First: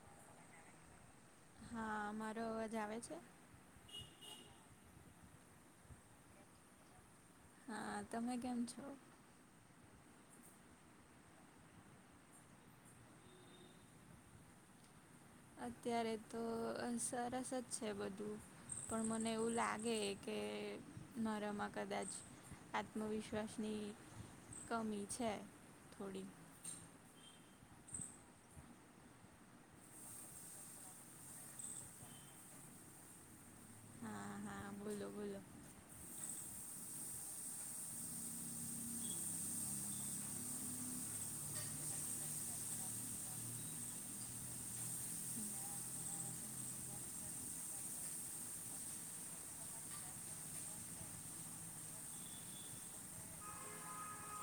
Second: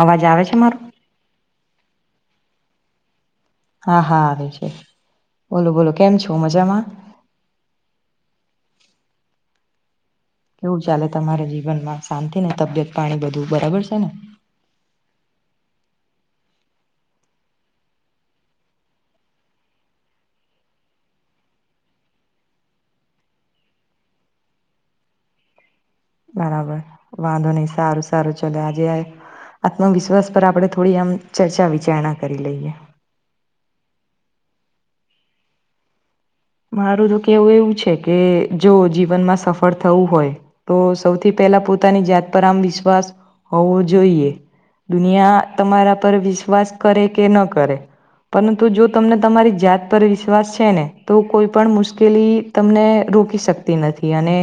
અવાજ આવે છે મારો. હા અમારો અવાજ આવે છે. હા હા આવે છે બોલો બોલો કેમ છો મજામાં. હા તમે કેમ છો. કેવું ચાલે તમારે જીવનમાં શાંતિ ને તબિયત પાણી બધું બરાબર છે ને. અત્યારે તો સરસ જ છે બધું. પણ મને એવું લાગે કે મારામાં કદાચ આત્મવિશ્વાસ ની કમી છે થોડી. બરાબર વાંધો નહી સારું સારું ચલે આજે એ આત્મવિશ્વાસ પર આપણે થોડી આમ ચર્ચા વિચારણા કરી લઈએ. હા હા બોલો બોલો મારું તો કેવું એવું છે કે જો જીવનમાં સફળ થવું હોય. તો સૌથી પહેલા પોતાની જાત પર આમ વિશ્વાસ હોવો જોઈએ. દુનિયા તમારા પર વિશ્વાસ કરે કે ન કરે. પરંતુ જો તમને તમારી જાત પર વિશ્વાસ છે ને તો કોઈ પણ મુશ્કેલી તમને રોકી શકતી નથી અને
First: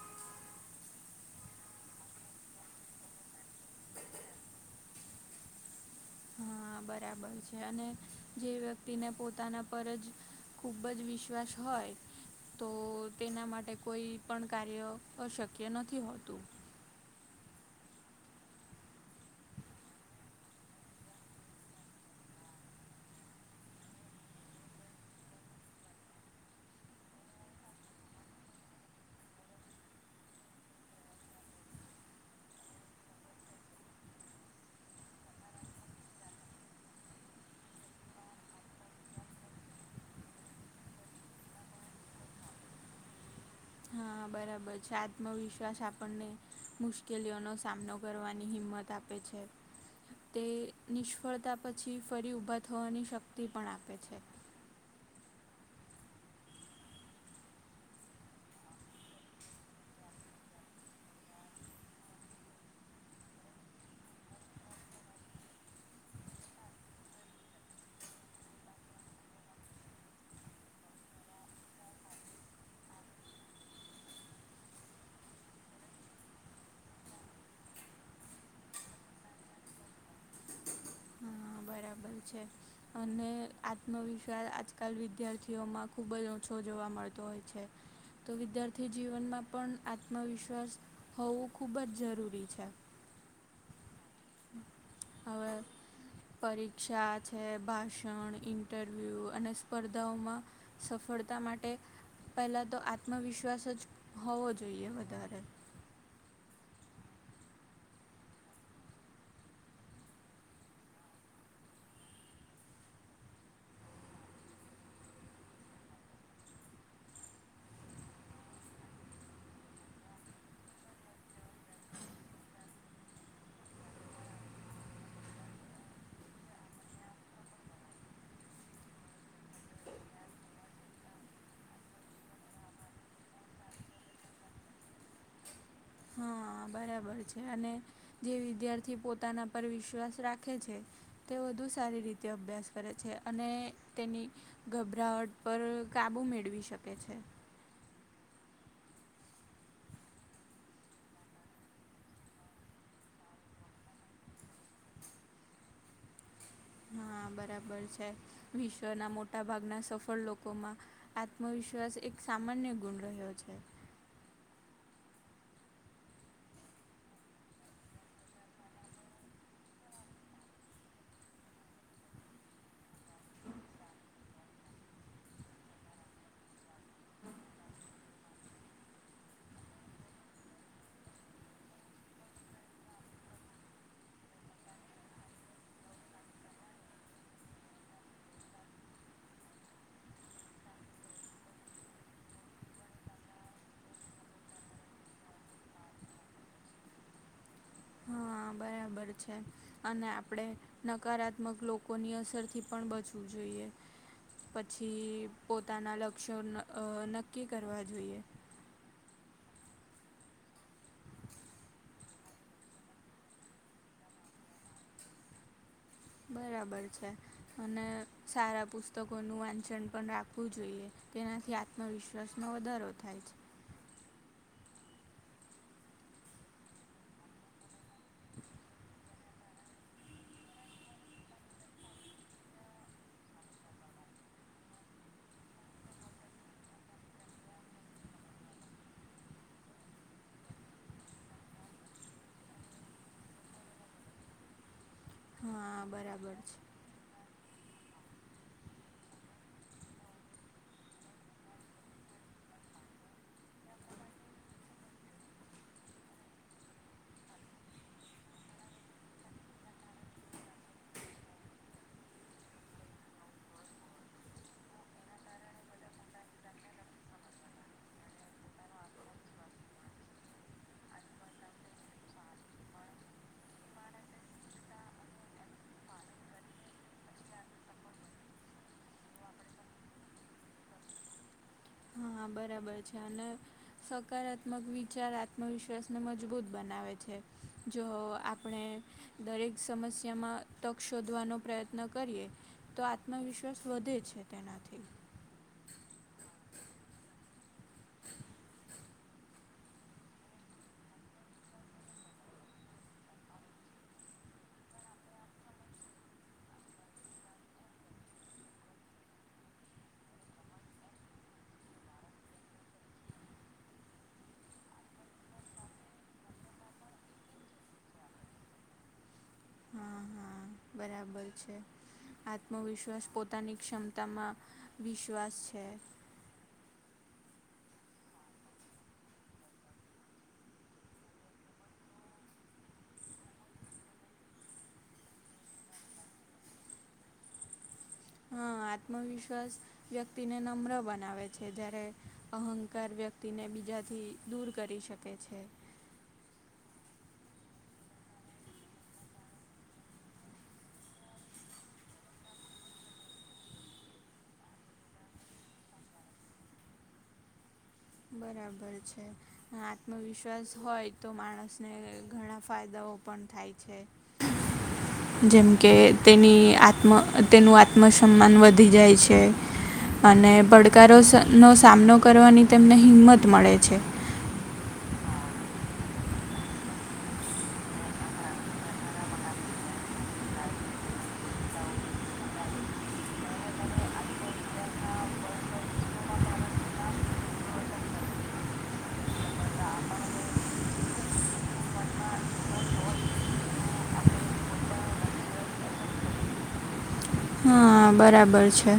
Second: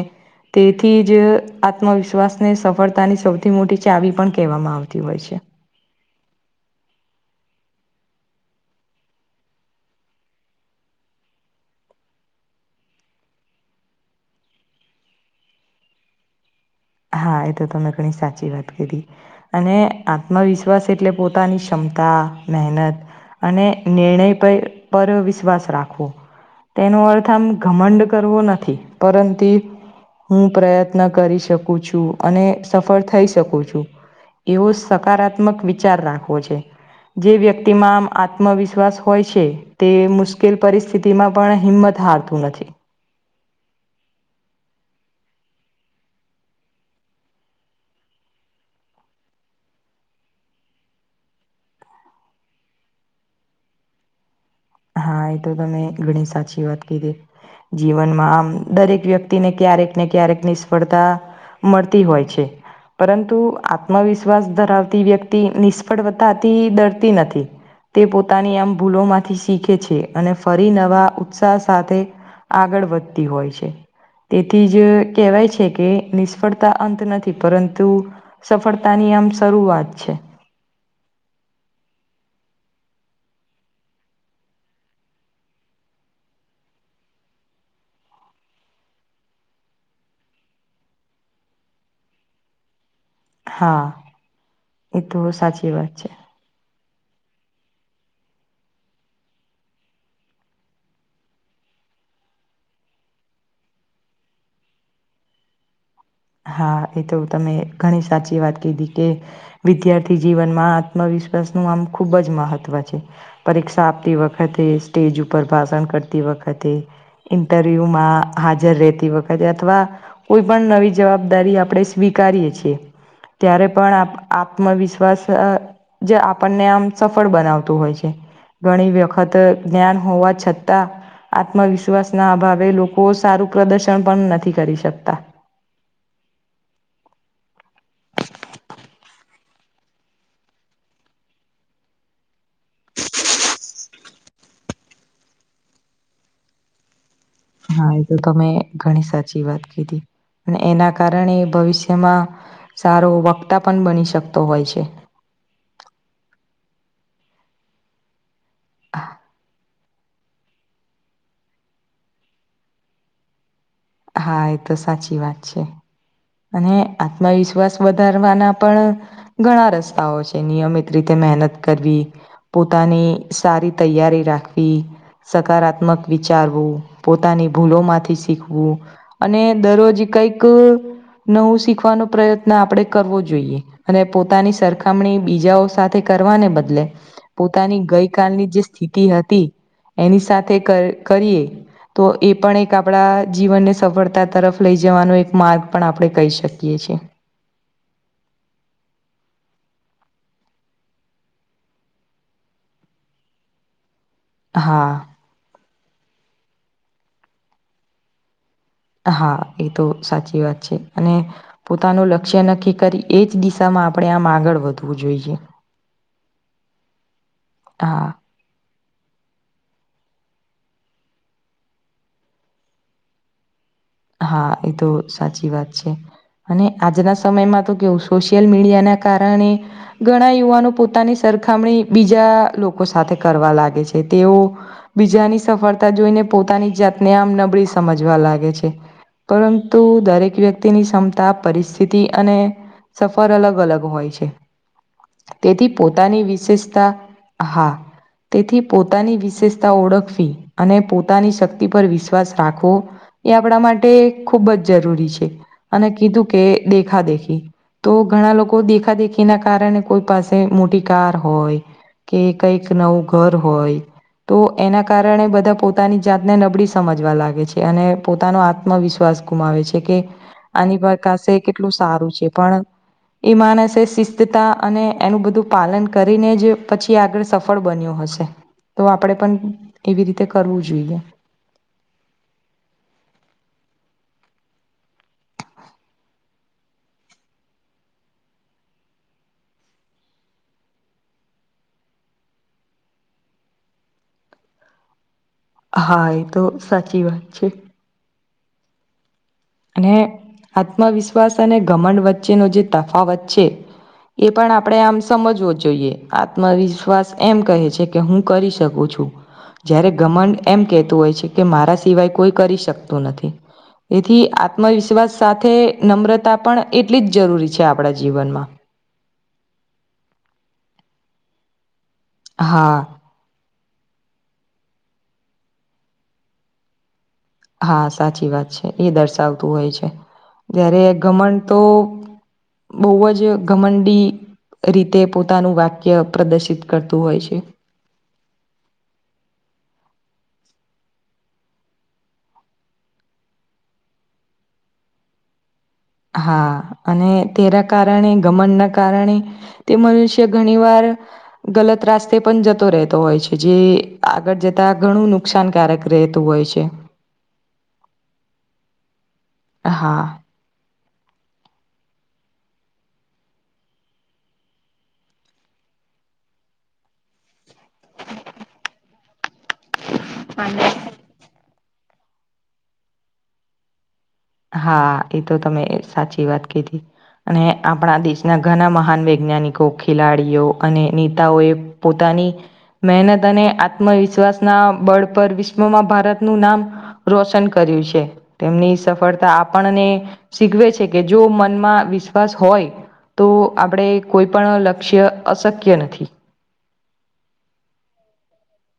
તેથી જ આત્મવિશ્વાસને સફળતાની સૌથી મોટી ચાવી પણ કહેવામાં આવતી હોય છે. હા બરાબર છે અને જે વ્યક્તિને પોતાના પર જ ખુબ જ વિશ્વાસ હોય. તો તેના માટે કોઈ પણ કાર્ય અશક્ય નથી હોતું. હા એ તો તમેં ઘણી સાચી વાત કીધી. અને આત્મવિશ્વાસ એટલે પોતાની ક્ષમતા મહેનત અને નિર્ણય પર પર વિશ્વાસ રાખવો. તેનો અર્થ આમ ઘમંડ કરવો નથી પરંતુ હું પ્રયત્ન કરી શકું છું અને સફળ થઈ શકું છું. એવો સકારાત્મક વિચાર રાખવો છે. જે વ્યક્તિમાં આમ આત્મવિશ્વાસ હોય છે. તે મુશ્કેલ પરિસ્થિતિ માં પણ હિંમત હારતું નથી. હા બરાબર છે આત્મવિશ્વાસ આપણને મુશ્કેલીઓનો સામનો કરવાની હિંમત આપે છે. હ તે નિષ્ફળતા પછી ફરી ઊભા થવાની શક્તિ પણ આપે છે. હા એ તો તમે ઘણી સાચી વાત કીધી જીવનમાં આમ દરેક વ્યક્તિને ક્યારેક ને ક્યારેક નિષ્ફળતા મળતી હોય છે. પરંતુ આત્મવિશ્વાસ ધરાવતી વ્યક્તિ નિષ્ફળવતાથી ડરતી નથી. તે પોતાની આમ ભૂલો માંથી શીખે છે અને ફરી નવા ઉત્સાહ સાથે આગળ વધતી હોય છે. તેથી જ કહેવાય છે, કે નિષ્ફળતા અંત નથી પરંતુ સફળતા ની આમ શરૂઆત છે. પ છે. અને આત્મવિશ્વાસ આજકાલ વિદ્યાર્થીઓમાં ખૂબ જ ઓછો જોવા મળતો હોય છે. તો વિદ્યાર્થી જીવનમાં પણ આત્મવિશ્વાસ હોવું ખુબ જ જરૂરી છે. હા એ તો હવે સાચી વાત છે. પરીક્ષા છે ભાષણ ઇન્ટરવ્યુ અને સ્પર્ધાઓમા સફળતા માટે પહેલા તો આત્મવિશ્વાસ જ હોવો જોઈએ વધારે હા એ તો તમે ઘણી સાચી વાત કીધી કે વિદ્યાર્થી જીવનમા આત્મવિશ્વાસનું આમ ખૂબ જ મહત્ત્વ છે. પરીક્ષા આપતી વખતે સ્ટેજ ઉપર ભાષણ કરતી વખતે ઇન્ટરવ્યુ માં હાજર રહેતી વખતે અથવા કોઈ પણ નવી જવાબદારી આપણે સ્વીકારએ છીએ ત્યારે પણ આત્મવિશ્વાસ જે આપણને આમ સફળ બનાવતું હોય છે. ઘણી વખત જ્ઞાન હોવા છતા. આત્મવિશ્વાસ ના અભાવે લોકો સારું પ્રદર્શન પણ નથી કરી શકતા હા બરાબર છે અને જે વિદ્યાર્થી પોતાના પર વિશ્વાસ રાખે છે. તે વધુ સારી રીતે અભ્યાસ કરે છે, અને તેની ગભરાવટ પર કાબુ મેળવી શકે છે. હા એ તો તમે ઘણી સાચી વાત કીધી અને એના કારણે ભવિષ્યમા સારો વક્તા પણ બની શકતો હોય છે. હા બરાબર છે વિશ્વના મોટા ભાગના સફળ લોકોમા આત્મવિશ્વાસ એક સામાન્ય ગુણ રહ્યો છે. હા એ તો સાચી વાત છે. અને આત્મવિશ્વાસ વધારવાના પણ ઘણા રસ્તાઓ છે, નિયમિત રીતે મહેનત કરવી પોતાની સારી તૈયારી રાખવી સકારાત્મક વિચારવું પોતાની ભૂલો માંથી શીખવુ અને દરરોજ કંઈક નવું શીખવાનો પ્રયત્ન આપણે કરવો જોઈએ. અને પોતાની સરખામણી બીજાઓ સાથે કરવાને બદલે પોતાની ગઈ કલની જે સ્થિતિ હતી એની સાથે કરીએ તો એ પણ એક આપણા જીવનને સફળતા તરફ લઈ જવાનો એક માર્ગ પણ આપણે કહી શકીએ છીએ. કર છે. અને આપણે નકારાત્મક લોકોની અસરથી પણ બચવું જોઈએ. હા પછી પોતાના લક્ષ્યો નક્કી કરવા જોઈએ. હા એ તો સાચી વાત છે, અને પોતાનું લક્ષ્ય નક્કી કરી એ જ દિશામાં આપણે આમ આગળ વધવું જોઈએ. બરાબર છે, અને હા સારા પુસ્તકોનું વાંચન પણ રાખવું જોઈએ તેનાથી આત્મવિશ્વાસમાં વધારો થાય છે. હા એ તો સાચી વાત છે. અને આજના સમયમાં તો કેવું સોશિયલ મીડિયાના કારણે ઘણા યુવાનો પોતાની સરખામણી બીજા લોકો સાથે કરવા લાગે છે તેઓ બીજાની સફળતા જોઈને પોતાની જાતને આમ નબળી સમજવા લાગે છે. પરંતુ દરેક વ્યક્તિની ક્ષમતા પરિસ્થિતિ અને સફર અલગ અલગ હોય છે તેથી હા પોતાની બરાબર છે વિશેષતા હા તેથી પોતાની વિશેષતા ઓળખવી અને પોતાની શક્તિ પર વિશ્વાસ રાખવો એ આપણા માટે ખૂબ જ જરૂરી છે અને કીધું કે દેખા દેખી તો ઘણા લોકો દેખા દેખી ના કારણે કોઈ પાસે મોટી કાર હોય કે કઈક નવું ઘર હોય તો એના કારણે બધા પોતાની જાતને નબળી સમજવા લાગે છે અને પોતાનો આ ત્મવિશ્વાસ ગુમાવે છે કે આની પ્રકાસે કેટલું સારું છે પણ એ માણસે શિસ્તતા અને એનું બધું પાલન કરીને જ પછી આગળ સફ સફળ બન્યો હશે તો આપણેે પણ એવી રીતે કરવું જોઈએ. હા બરાબર છે અને સકારાત્મક વિચાર આત્મવિશ્વાસને મજબૂત બનાવે છે જો આપણે દરેક સમસ્યામાં તક શોધવાનો પ્રયત્ન કરીએ તો આત્મવિશ્વાસ વધે છે તેનાથી હા એ તો સાચી વાત છે. અને આત્મવિશ્વાસ અને ઘમંડ વચ્ચેનો જે તફાવત છે. એ પણ આપણેે આમ સમજવો જ જોઈએ આત્મવિશ્વાસ એમ કહે છે, કે હું કરી શકું છું. જ્યારે ઘમંડ એમ કહેતું હોય છે કે મારા સિવાય કોઈ કરી શકતું નથી. થી આત્મવિશ્વાસ સાથે નમ્રતા પણ એટલી જ જરૂરી છે આપણા જીવનમાં. હા હા બરાબર છે હા આત્મવિશ્વાસ પો તાની ક્ષમતામાં વિશ્વાસ છે. હા સાચી વાત છે એ દર્શાવતું હોય છે જયારે ઘમંડ તો બહુ અ જ ઘમંડી રીતે પોતાનું વાક્ય પ્રદર્શિત કરતું હોય છે. હા આત્મવિશ્વાસ વ્યક્તિને નમ્ર બનાવે છે, જ્યારે અહંકાર વ્યક્તિને બીજાથી દૂર કરી શ કે છે. હા અને તેના કારણે ગમનના કારણે તે મનુષ્ય ઘણી વાર ગલત રાસ્તે પણ જતો રહેતો હોય છે જે આગળ જતા ઘણું નુ કસાનકારક રહેતું હોય છે. બરાબર છે હા આત્મવિશ્વાસ હોય તો માણસને ઘણા ફાયદાઓ પણ થાય છે. [inaudible] જેમ કે તેની આત્મ તેનું આત્મસન્માન વધી જાય છે. અને પડકારો સ નો સામનો કરવાની તેમને હિંમત મળે છે. હા એ તો તમે સાચી વાત કીધી. અને આપણા દેશના ઘણા મહાન વૈજ્ઞાનિકો ખેલાડીઓ અને નેતાઓએ પોતાની મહેનત અને આત્મવિશ્વાસ ના બળ પર વિશ્વમાં ભારતનું નામ રોશન કર્યું છે તેમની સફળતા આપણને શીખવે છે કે જો મનમાં વિશ્વાસ હોય તો આપણે કોઈ પણ લક્ષ્ય અશક્ય નથી. હ બરાબર છે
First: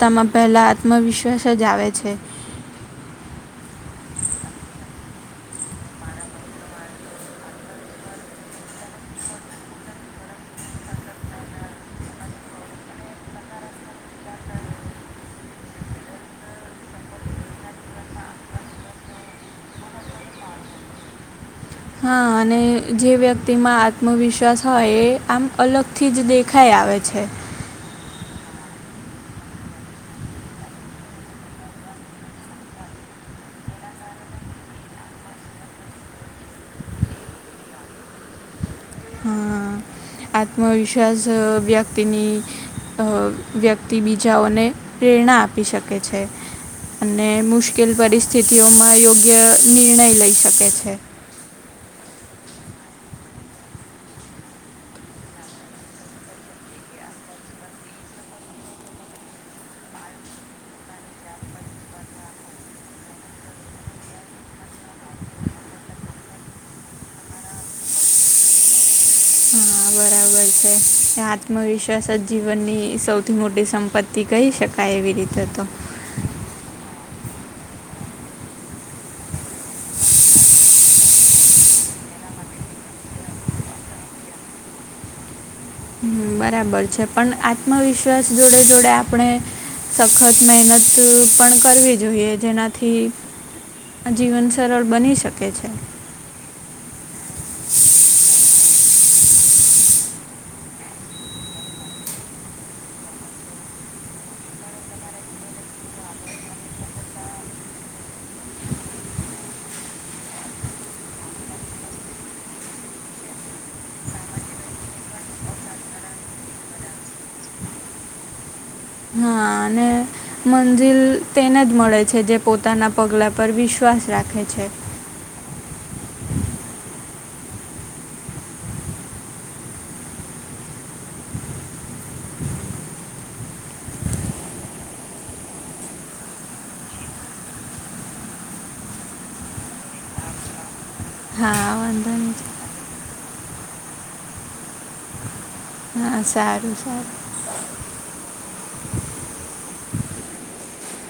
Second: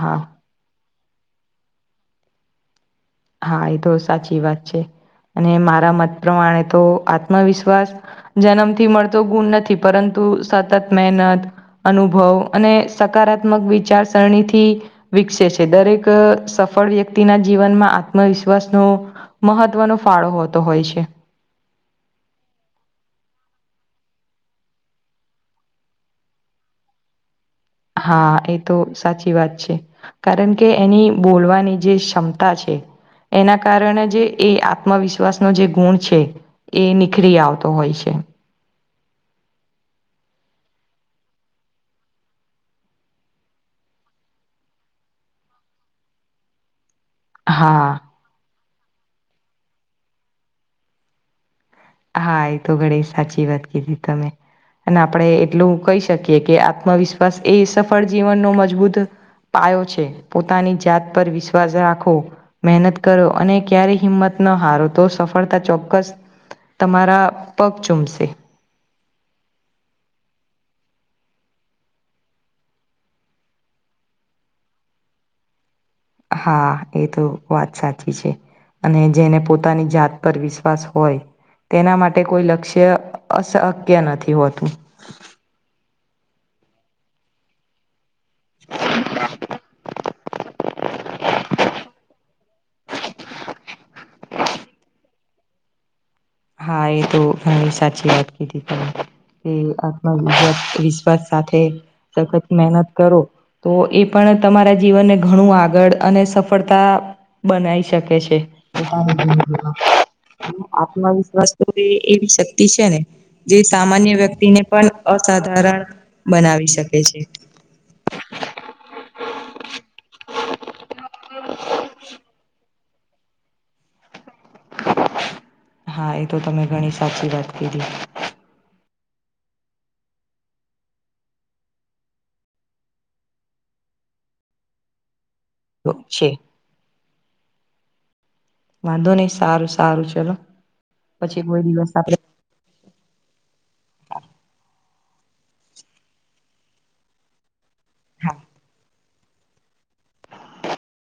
હા પહેલાં આત્મવિશ્વાસ જ આવે છે હા એ તો સાચી વાત છે અને મારા મત પ્રમાણે તો આત્મવિશ્વાસ જન્મથી મળતો ગુણ નથી પરંતુ સતત મહેનત અનુભવ અને સકારાત્મક વિચારસારીથી વિકસે છે દરેક સફળ વ્યક્તિના જીવનમાં આત્મવિશ્વાસનો મહત્વનો ફાળો હોતો હોય છે હા અને જે વ્યક્તિમાં આત્મવિશ્વાસ હોય એ આમ અલગથી જ દેખાય આવે છે હા એ તો સાચી વાત છે કારણ કે એની બોલવાની જે ક્ષમતા છે એના કારણે જે એ આત્મવિશ્વાસનો જે ગુણ છે એ નીખરી આવતો હોય છે હા આત્મવિશ્વાસ વ્યક્તિની વ્યક્તિ બીજાઓને પ્રેરણા આપી શકે છે અને મુશ્કેલ હા પરિસ્થિતિઓમાં યોગ્ય નિર્ણય લઈ શકે છે હા એ તો ઘણી સાચી વાત કીધી તમે. અને આપણે એટલું કહી શકીએ કે આત્મવિશ્વાસ એ સફળ જીવનનો મજબૂત પાર્ટ છે પોતાની જાત પર વિશ્વાસ રાખો. મહેનત કરો અને ક્યારે હિંમત ન હારો તો સફળતા ચોક્કસ તમારા પગ ચૂમશે. [inaudible] એ આત્મવિશ્વાસ જ જીવનની સૌથી મોટી સંપત્તિ કહી શકાય એવી રીતે તો. હા એ તો વાત સાચી છે. અને જેને પોતાની જાત પર વિશ્વાસ હોય. તેના માટે કોઈ લક્ષ્ય અશક્ય નથી હોતું. બરાબર છે પણ આત્મવિશ્વાસ જોડે જોડે આપણે સખત મહેનત પણ કરવી જોઈએ જેનાથી આ જીવન સરળ બની શકે છે. હા એ તો ઘણી સાચી વાત કીધી તમે કે આત્મવિશસ વિશ્વાસ સાથે સખત મહેનત કરો. તો એ પણ તમારા જીવનને ઘણું આગળ અને સફળતા. બનાઈ શકે છે આત્મવિશ વસ્તુ એ એવી શક્તિ છે ને જે સામાન્ય વ્યક્તિને પણ અસાધારણ બનાવી શકે છે. હા અને મંજિલ તેને જ મળે છે જે પોતાનાં પગલાં પર વિશ્વાસ રાખે છે. હા એ તો તમે ઘણી સાચી વાત કીધી. તો છે. વાંધો નહી સારું સારું ચલો પછી કોઈ હા દિવસ વાંધો આપડે નહીં હા સારું હા